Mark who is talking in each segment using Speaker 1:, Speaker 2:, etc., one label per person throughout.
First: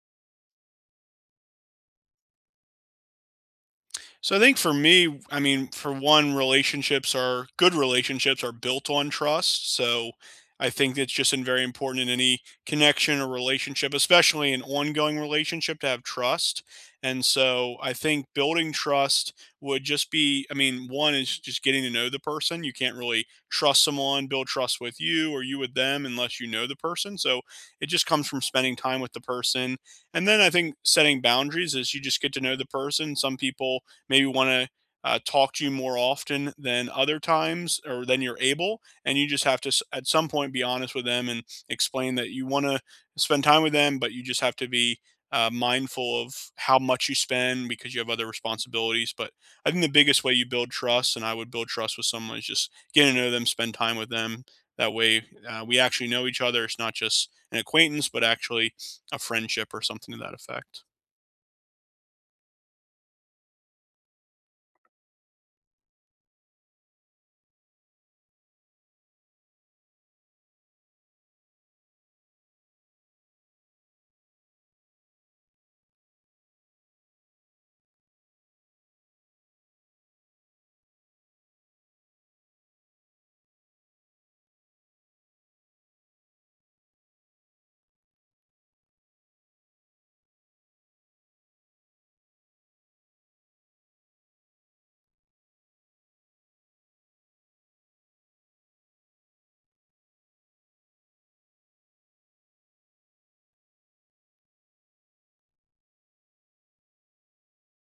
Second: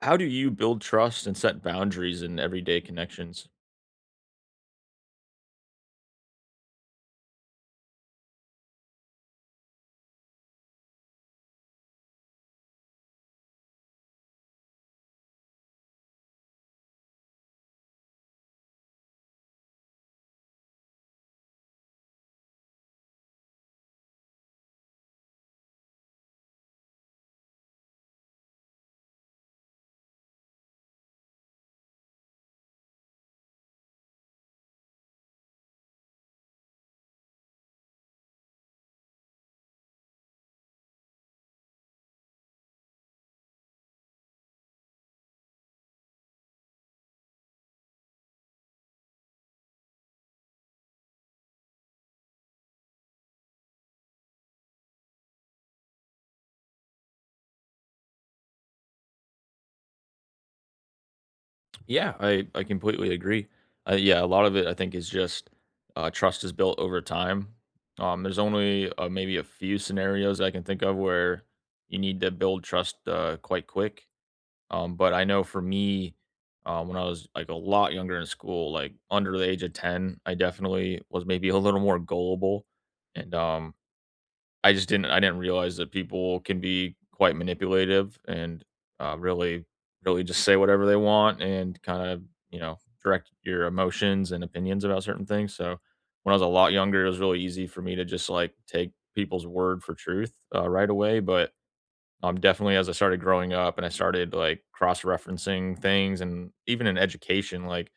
Speaker 1: How do you build trust and set boundaries in everyday connections?
Speaker 2: So I think for me, I mean, for one, relationships are good relationships are built on trust. So I think it's just in very important in any connection or relationship, especially an ongoing relationship, to have trust. And so I think building trust would just be, I mean, one is just getting to know the person. You can't really trust someone, build trust with you or you with them unless you know the person. So it just comes from spending time with the person. And then I think setting boundaries is you just get to know the person. Some people maybe want to talk to you more often than other times or than you're able. And you just have to, at some point, be honest with them and explain that you want to spend time with them, but you just have to be mindful of how much you spend because you have other responsibilities. But I think the biggest way you build trust, and I would build trust with someone, is just getting to know them, spend time with them. That way, we actually know each other. It's not just an acquaintance, but actually a friendship or something to that effect.
Speaker 1: Yeah, I completely agree. Yeah, a lot of it I think is just trust is built over time. There's only maybe a few scenarios I can think of where you need to build trust quite quick. But I know for me, when I was like a lot younger in school, like under the age of 10, I definitely was maybe a little more gullible, and I just didn't I didn't realize that people can be quite manipulative and, really really just say whatever they want and kinda, direct your emotions and opinions about certain things, so, when I was a lot younger, it was really easy for me to just, like, take people's word for truth, right away, but, definitely as I started growing up and I started, like, cross-referencing things, and even in education, like,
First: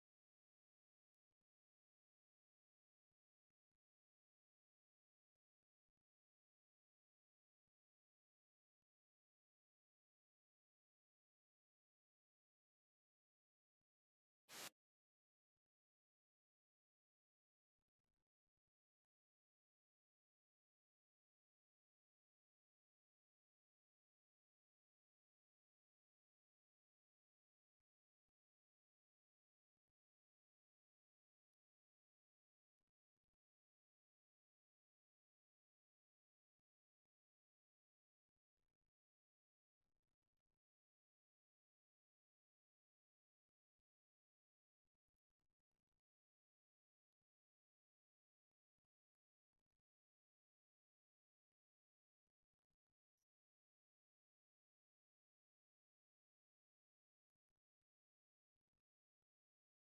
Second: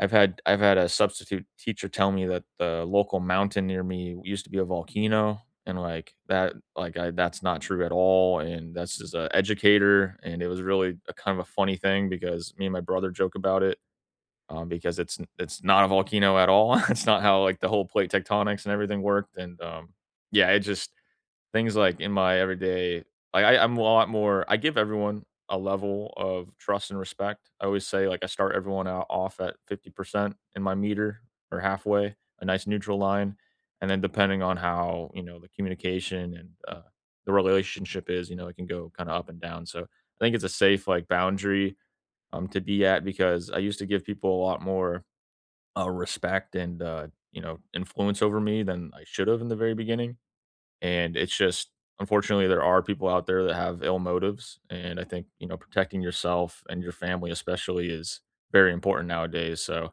Speaker 1: I've had a substitute teacher tell me that the local mountain near me used to be a volcano, and, like, that like, I that's not true at all, and that's just a educator, and it was really a kind of a funny thing because me and my brother joke about it, because it's not a volcano at all. It's not how, like, the whole plate tectonics and everything worked, and, yeah, it just things like in my everyday, like, I I'm a lot more I give everyone a level of trust and respect. I always say, like, I start everyone out off at 50% in my meter, or halfway, a nice neutral line, and then depending on how, you know, the communication and, the relationship is, you know, it can go kinda up and down, so I think it's a safe, like, boundary, to be at, because I used to give people a lot more, respect and, influence over me than I should have in the very beginning. And it's just, unfortunately, there are people out there that have ill motives, and I think, protecting yourself and your family especially is very important nowadays, so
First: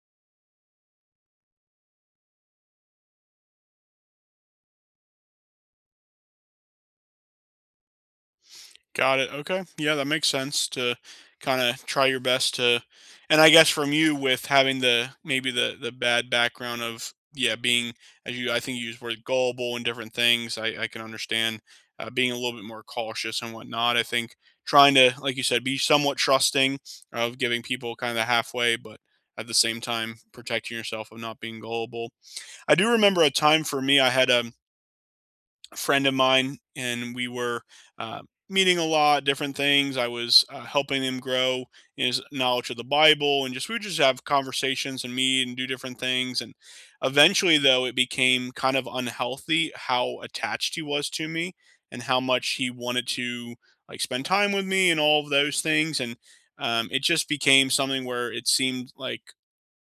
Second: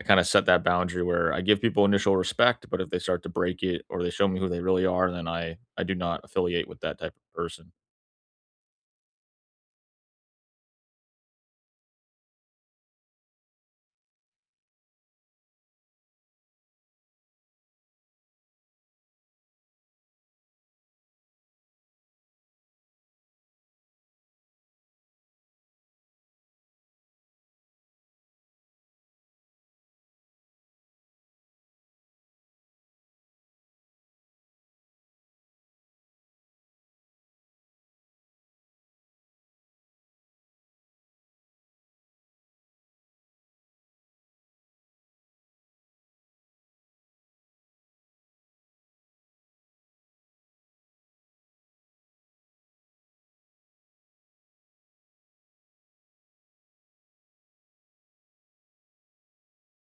Speaker 1: I kinda set that boundary where I give people initial respect, but if they start to break it or they show me who they really are, then I do not affiliate with that type of person.
Speaker 2: Got it. Okay. Yeah, that makes sense to kind of try your best to, and I guess from you with having the maybe the bad background of, yeah, being as you, I think you used the word gullible and different things. I can understand being a little bit more cautious and whatnot. I think trying to, like you said, be somewhat trusting of giving people kind of halfway, but at the same time protecting yourself of not being gullible. I do remember a time for me I had a friend of mine and we were uh, meeting a lot different things. I was helping him grow in his knowledge of the Bible, and just we would just have conversations and meet and do different things. And eventually though, it became kind of unhealthy how attached he was to me and how much he wanted to like spend time with me and all of those things. And it just became something where it seemed like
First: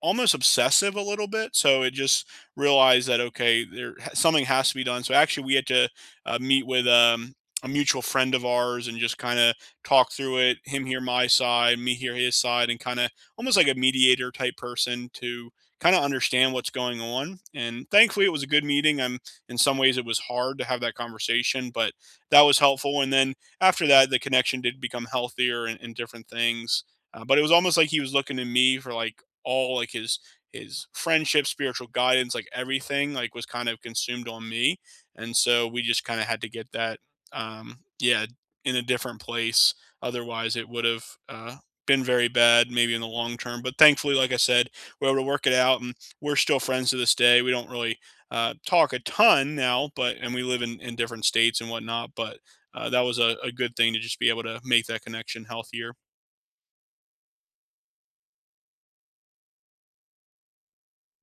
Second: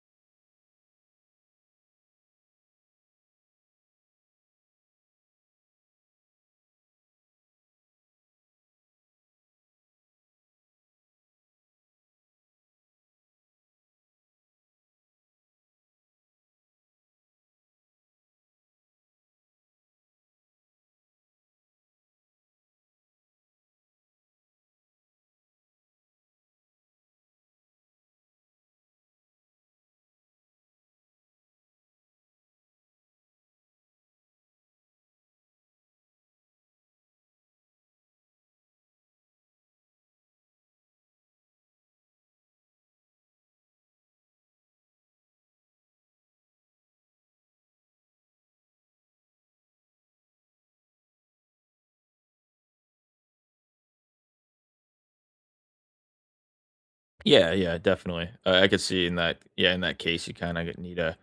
Speaker 2: almost obsessive a little bit. So it just realized that okay, there something has to be done. So actually, we had to meet with a mutual friend of ours and just kind of talk through it. Him hear my side, me hear his side, and kind of almost like a mediator type person to kind of understand what's going on. And thankfully, it was a good meeting. I'm in some ways it was hard to have that conversation, but that was helpful. And then after that, the connection did become healthier and different things. But it was almost like he was looking to me for like all like his friendship, spiritual guidance, like everything, like was kind of consumed on me, and so we just kind of had to get that, yeah, in a different place. Otherwise, it would have been very bad, maybe in the long term. But thankfully, like I said, we're able to work it out, and we're still friends to this day. We don't really talk a ton now, but and we live in different states and whatnot, but. That was a good thing to just be able to make that connection healthier.
Speaker 1: Yeah, yeah, definitely. I could see in that, yeah, in that case, you kinda need a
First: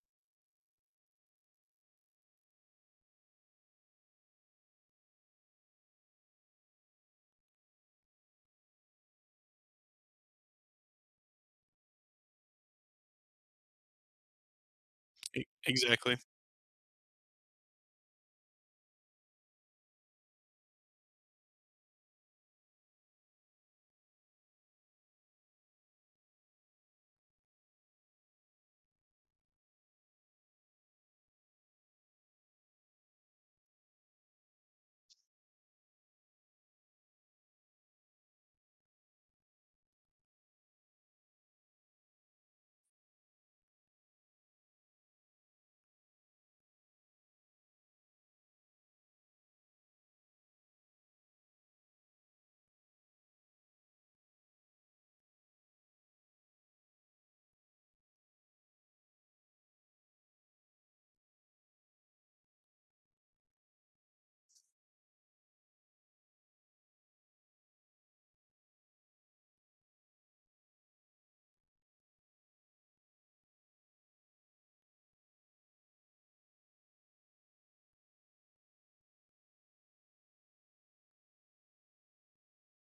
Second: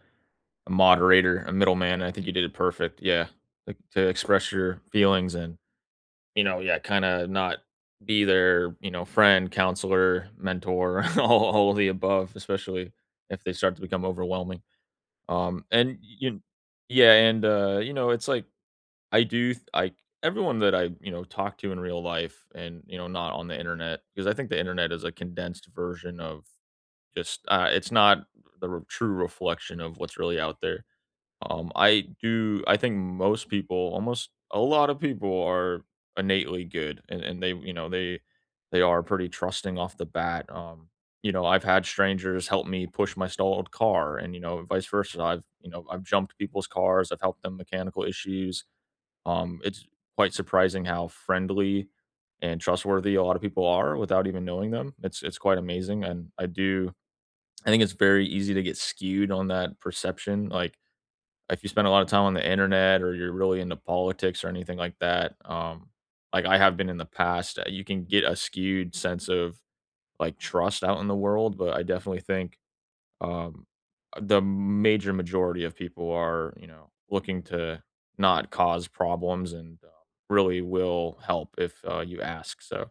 Speaker 1: a moderator, a middleman, and I think you did it perfect, yeah, like, to express your feelings. And yeah, kinda not be their, friend, counselor, mentor, all of the above, especially if they start to become overwhelming. And
Speaker 2: Exactly.
Speaker 1: you Yeah, and, it's like, I do th I everyone that I, talk to in real life and, not on the internet, because I think the internet is a condensed version of it's not the r true reflection of what's really out there. I do I think most people, almost a lot of people are innately good, and they are pretty trusting off the bat. I've had strangers help me push my stalled car, and vice versa. I've jumped people's cars, I've helped them mechanical issues. It's quite surprising how friendly and trustworthy a lot of people are without even knowing them. It's quite amazing, and I do I think it's very easy to get skewed on that perception. Like, if you spend a lot of time on the internet, or you're really into politics or anything like that, like I have been in the past, you can get a skewed sense of like trust out in the world. But I definitely think, um, the majority of people are, looking to not cause problems, and really will help if you ask. So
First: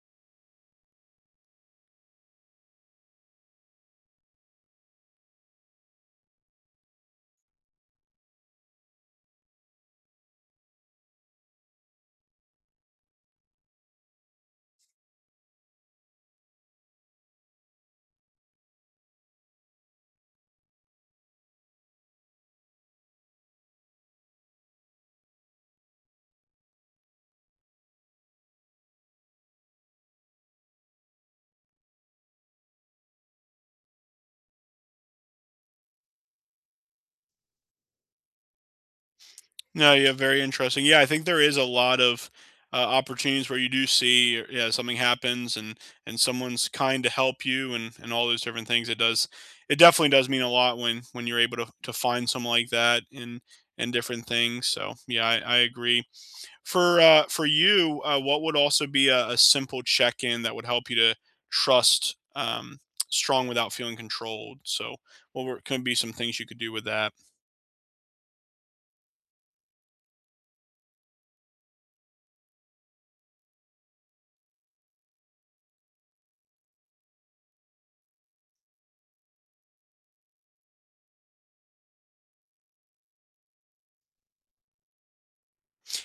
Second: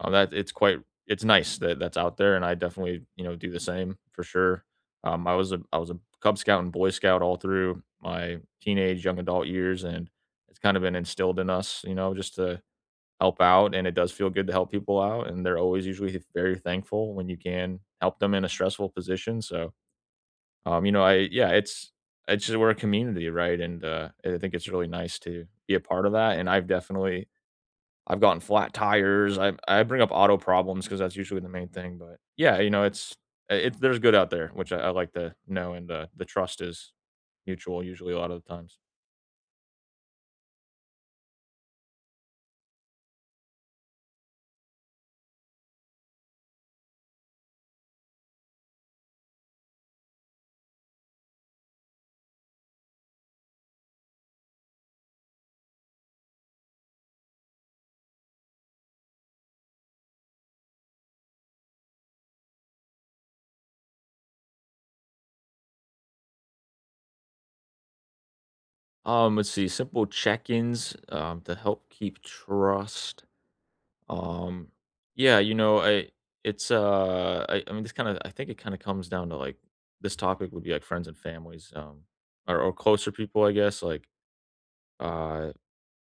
Speaker 1: that it's nice that that's out there, and I definitely do the same for sure. I was a Cub Scout and Boy Scout all through my teenage young adult years, and it's kind of been instilled in us, just to help out, and it does feel good to help people out, and they're always usually very thankful when you can help them in a stressful position. So you know, I yeah, it's just we're a community, right? And I think it's really nice to be a part of that. And I've gotten flat tires. I bring up auto problems because that's usually the main thing. But yeah, there's good out there, which I like to know, and the trust is mutual usually a lot of the times.
Speaker 2: No, yeah, very interesting. Yeah, I think there is a lot of opportunities where you do see, yeah, something happens and someone's kind to help you and all those different things. It does, it definitely does mean a lot when you're able to find someone like that and different things. So yeah, I agree. For you, what would also be a simple check in that would help you to trust strong without feeling controlled? So what were, could be some things you could do with that?
Speaker 1: Let's see, simple check-ins, to help keep trust. Um, yeah, I mean, this kind of I think it kind of comes down to like this topic would be like friends and families, or closer people, I guess. Like uh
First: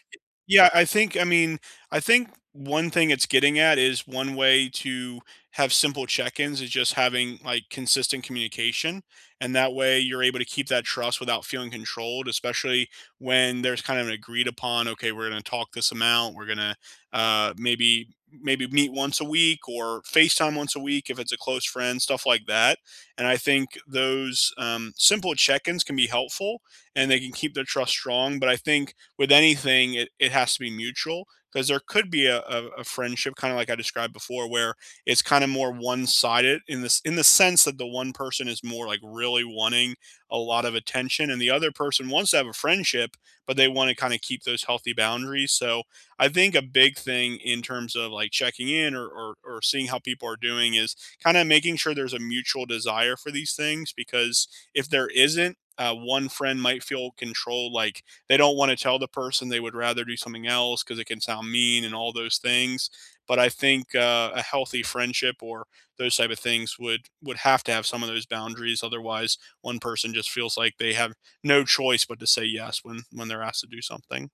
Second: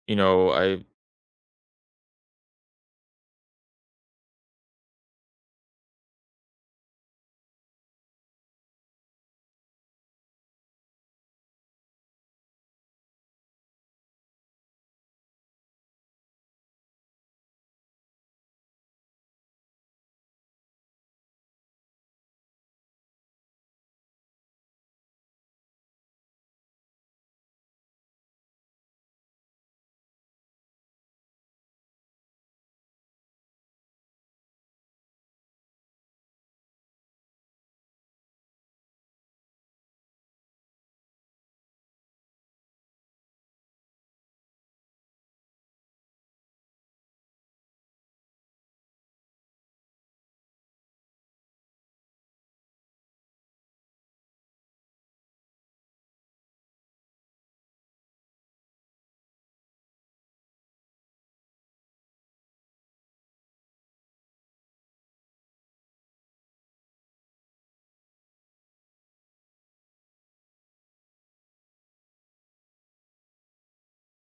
Speaker 1: you know,
Speaker 2: Yeah,
Speaker 1: I
Speaker 2: I think I mean, I think one thing it's getting at is one way to have simple check-ins is just having like consistent communication, and that way you're able to keep that trust without feeling controlled, especially when there's kind of an agreed upon, okay, we're going to talk this amount, we're going to maybe maybe meet once a week or FaceTime once a week if it's a close friend, stuff like that. And I think those, um, simple check-ins can be helpful and they can keep their trust strong, but I think with anything, it has to be mutual because there could be a friendship, kind of like I described before, where it's kind of more one sided in this in the sense that the one person is more like really wanting a lot of attention, and the other person wants to have a friendship, but they want to kind of keep those healthy boundaries. So I think a big thing in terms of like checking in or seeing how people are doing is kind of making sure there's a mutual desire for these things because if there isn't, one friend might feel controlled like they don't want to tell the person they would rather do something else because it can sound mean and all those things. But I think a healthy friendship or those type of things would have to have some of those boundaries, otherwise one person just feels like they have no choice but to say yes when they're asked to do something.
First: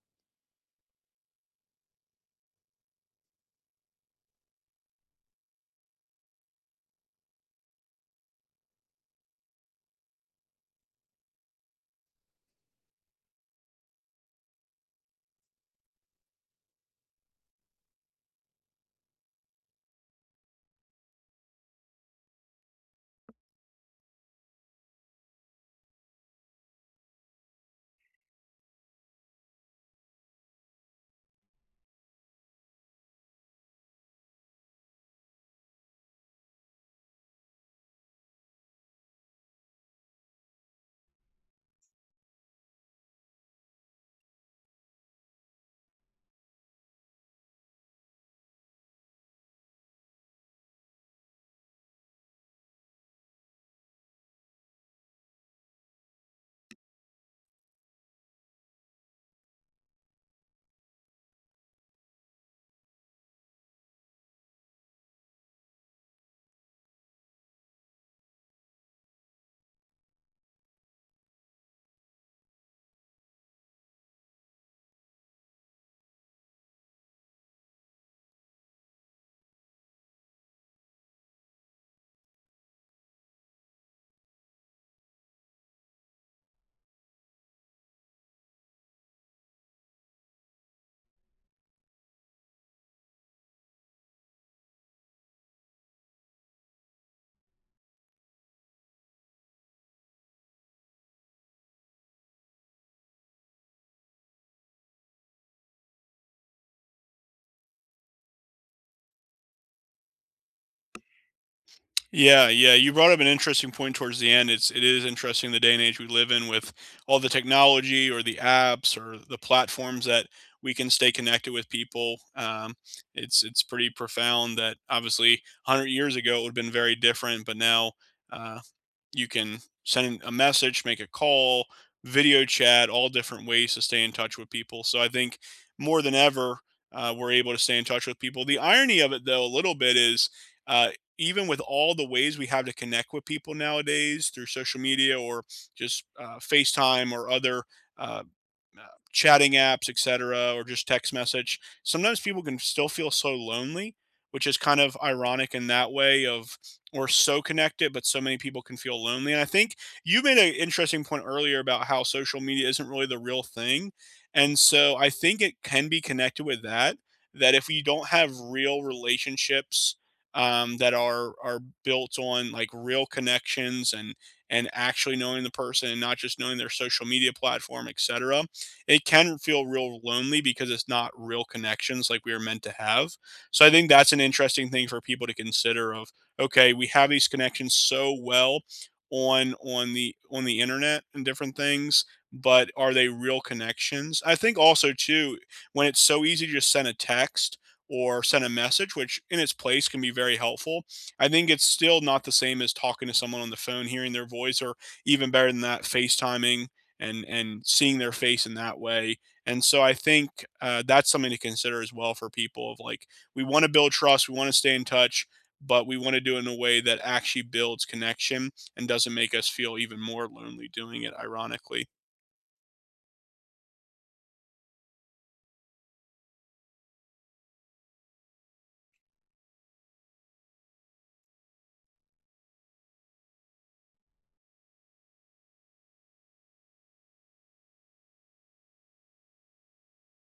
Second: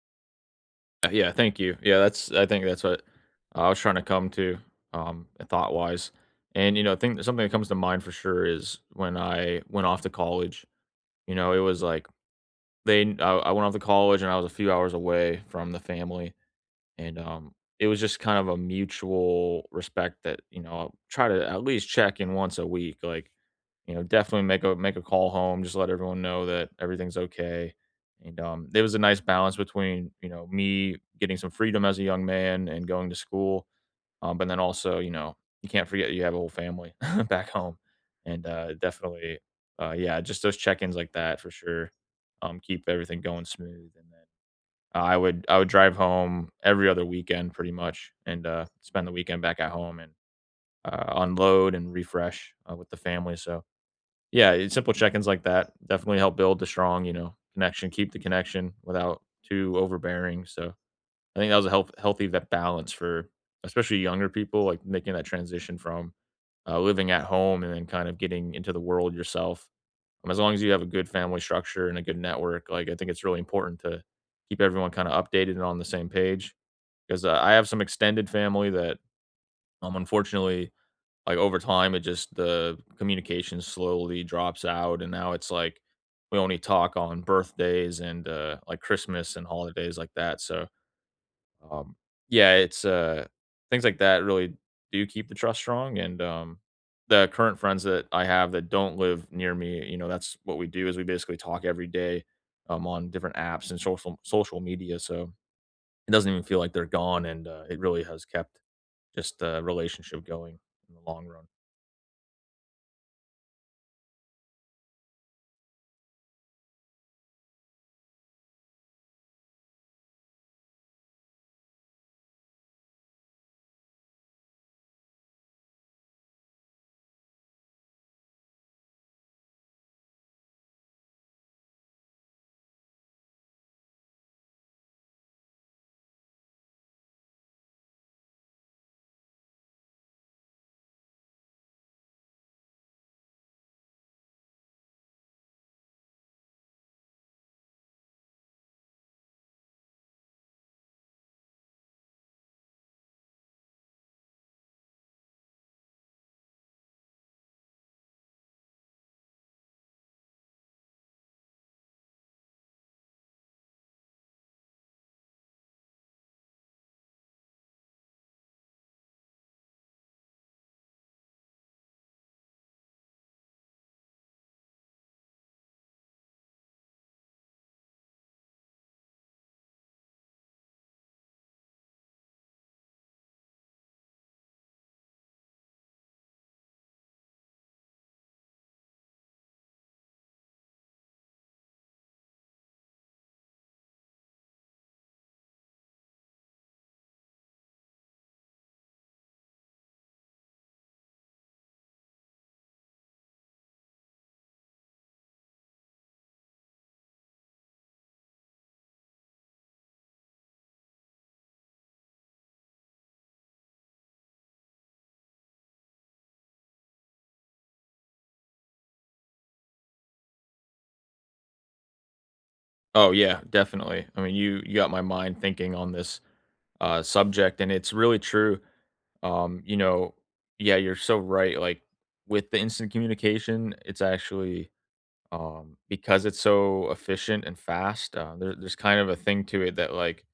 Speaker 1: Yeah, thank you. Yeah, that's I think that's what I was trying to come to, thought wise. And I think something that comes to mind for sure is when I went off to college. You know, it was like they I went off to college, and I was a few hours away from the family. And it was just kind of a mutual respect that I'll try to at least check in once a week. Like, you know, definitely make a make a call home, just let everyone know that everything's okay. And there was a nice balance between me getting some freedom as a young man and going to school, but then also, you know, you can't forget you have a whole family back home. And definitely, yeah, just those check-ins like that for sure, keep everything going smooth. And then I would drive home every other weekend pretty much, and, spend the weekend back at home, and, unload and refresh, with the family. So, yeah, it's simple check-ins like that definitely help build the strong, connection, keep the connection without too overbearing. So, I think that was a healthy that balance for especially younger people, like, making that transition from, living at home and then kind of getting into the world yourself. As long as you have a good family structure and a good network, like, I think it's really important to keep everyone kinda updated and on the same page, 'cause, I have some extended family that, unfortunately, like, over time, it just the communication slowly drops out, and now it's like, we only talk on birthdays and, like, Christmas and holidays like that. So um, yeah, things like that really do keep the trust strong, and, the current friends that I have that don't live near me, that's what we do, is we basically talk every day, on different apps and social media, so it doesn't even feel like they're gone, and, it really has kept just the relationship going in the long run.
Speaker 2: Yeah, yeah. You brought up an interesting point towards the end. It's it is interesting the day and age we live in with all the technology or the apps or the platforms that we can stay connected with people. It's pretty profound that obviously 100 years ago it would have been very different, but now, uh, you can send a message, make a call, video chat, all different ways to stay in touch with people. So I think more than ever, we're able to stay in touch with people. The irony of it, though, a little bit is, uh, even with all the ways we have to connect with people nowadays through social media or just FaceTime or other uh, uh, chatting apps, etc., or just text message. Sometimes people can still feel so lonely, which is kind of ironic in that way of we're so connected, but so many people can feel lonely. And I think you made an interesting point earlier about how social media isn't really the real thing. And so I think it can be connected with that, that if you don't have real relationships, that are built on like real connections and actually knowing the person and not just knowing their social media platform, etc, it can feel real lonely because it's not real connections like we were meant to have. So I think that's an interesting thing for people to consider of okay, we have these connections so well on on the internet and different things, but are they real connections? I think also too when it's so easy to just send a text or send a message, which in its place can be very helpful. I think it's still not the same as talking to someone on the phone, hearing their voice, or even better than that, FaceTiming and seeing their face in that way. And so I think, that's something to consider as well for people of like we want to build trust, we want to stay in touch, but we want to do it in a way that actually builds connection and doesn't make us feel even more lonely doing it. Ironically,
Speaker 1: Oh, yeah, definitely. I mean, you got my mind thinking on this, subject, and it's really true. Um, you know, yeah, you're so right. Like, with the instant communication, it's actually because it's so efficient and fast. There's kind of a thing to it that like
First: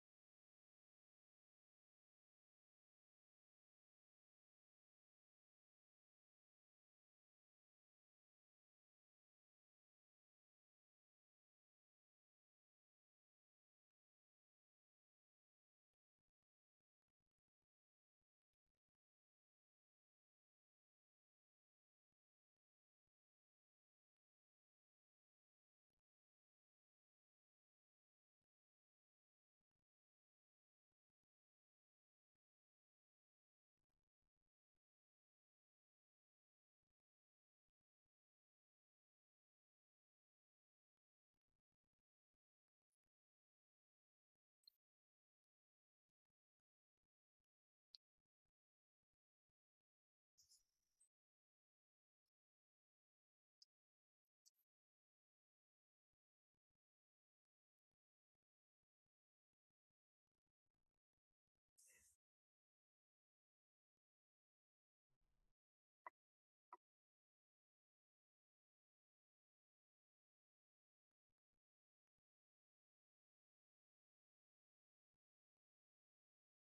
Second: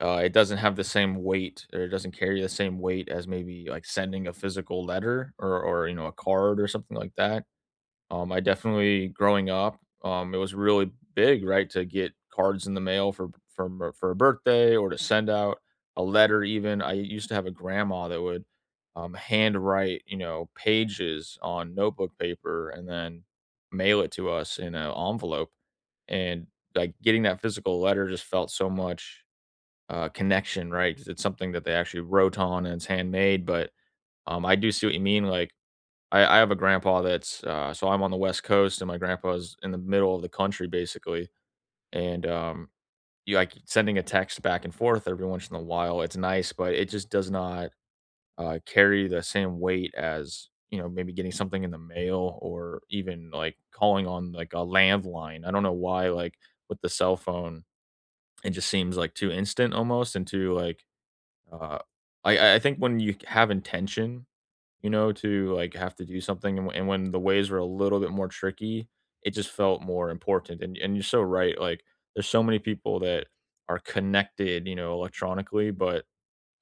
Speaker 1: uh, it doesn't have the same weight, or it doesn't carry the same weight as maybe like sending a physical letter, or you know a card or something like that. I definitely growing up, it was really big, right, to get cards in the mail for for a birthday, or to send out a letter. Even I used to have a grandma that would, handwrite, you know, pages on notebook paper and then mail it to us in an envelope. And like getting that physical letter just felt so much, connection, right? 'Cause it's something that they actually wrote on and it's handmade. But I do see what you mean. Like, I have a grandpa that's, so I'm on the West Coast and my grandpa's in the middle of the country basically, and, you, like, sending a text back and forth every once in a while, it's nice, but it just does not, carry the same weight as, maybe getting something in the mail, or even, like, calling on, like, a landline. I don't know why, like, with the cell phone, it just seems, like, too instant almost, and too, like, uh I think when you have intention, to, like, have to do something, and when the ways were a little bit more tricky, it just felt more important. And you're so right. Like, there's so many people that are connected, electronically, but,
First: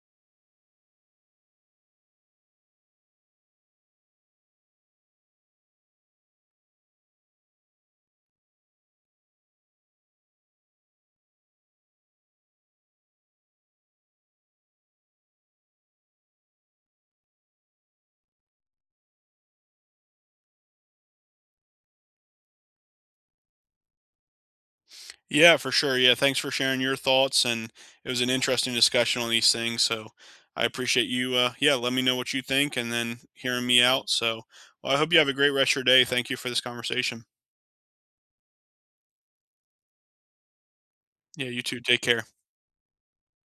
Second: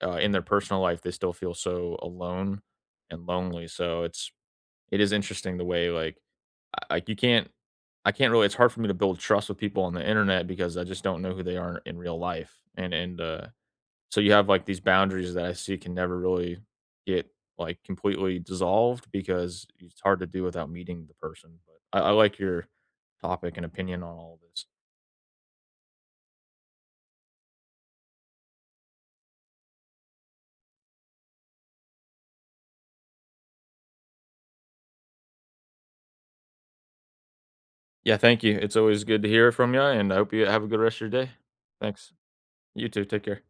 Speaker 1: in their personal life, they still feel so alone and lonely. So it's it is interesting the way, like, I, like, you can't— I can't really— it's hard for me to build trust with people on the internet, because I just don't know who they are in real life. And so you have, like, these boundaries that I see can never really get, like, completely dissolved, because it's hard to do without meeting the person. But I like your topic and opinion on all this.
Speaker 2: yeah, for sure. Yeah, thanks for sharing your thoughts, and it was an interesting discussion on these things. So I appreciate you. Yeah, let me know what you think, and then hearing me out. So well, I hope you have a great rest of your day. Thank you for this conversation.
Speaker 1: Yeah, thank you. It's always good to hear from you, and I hope you have a good rest of your day.
Speaker 2: Yeah, you too. Take
Speaker 1: Thanks.
Speaker 2: care.
Speaker 1: You too, take care.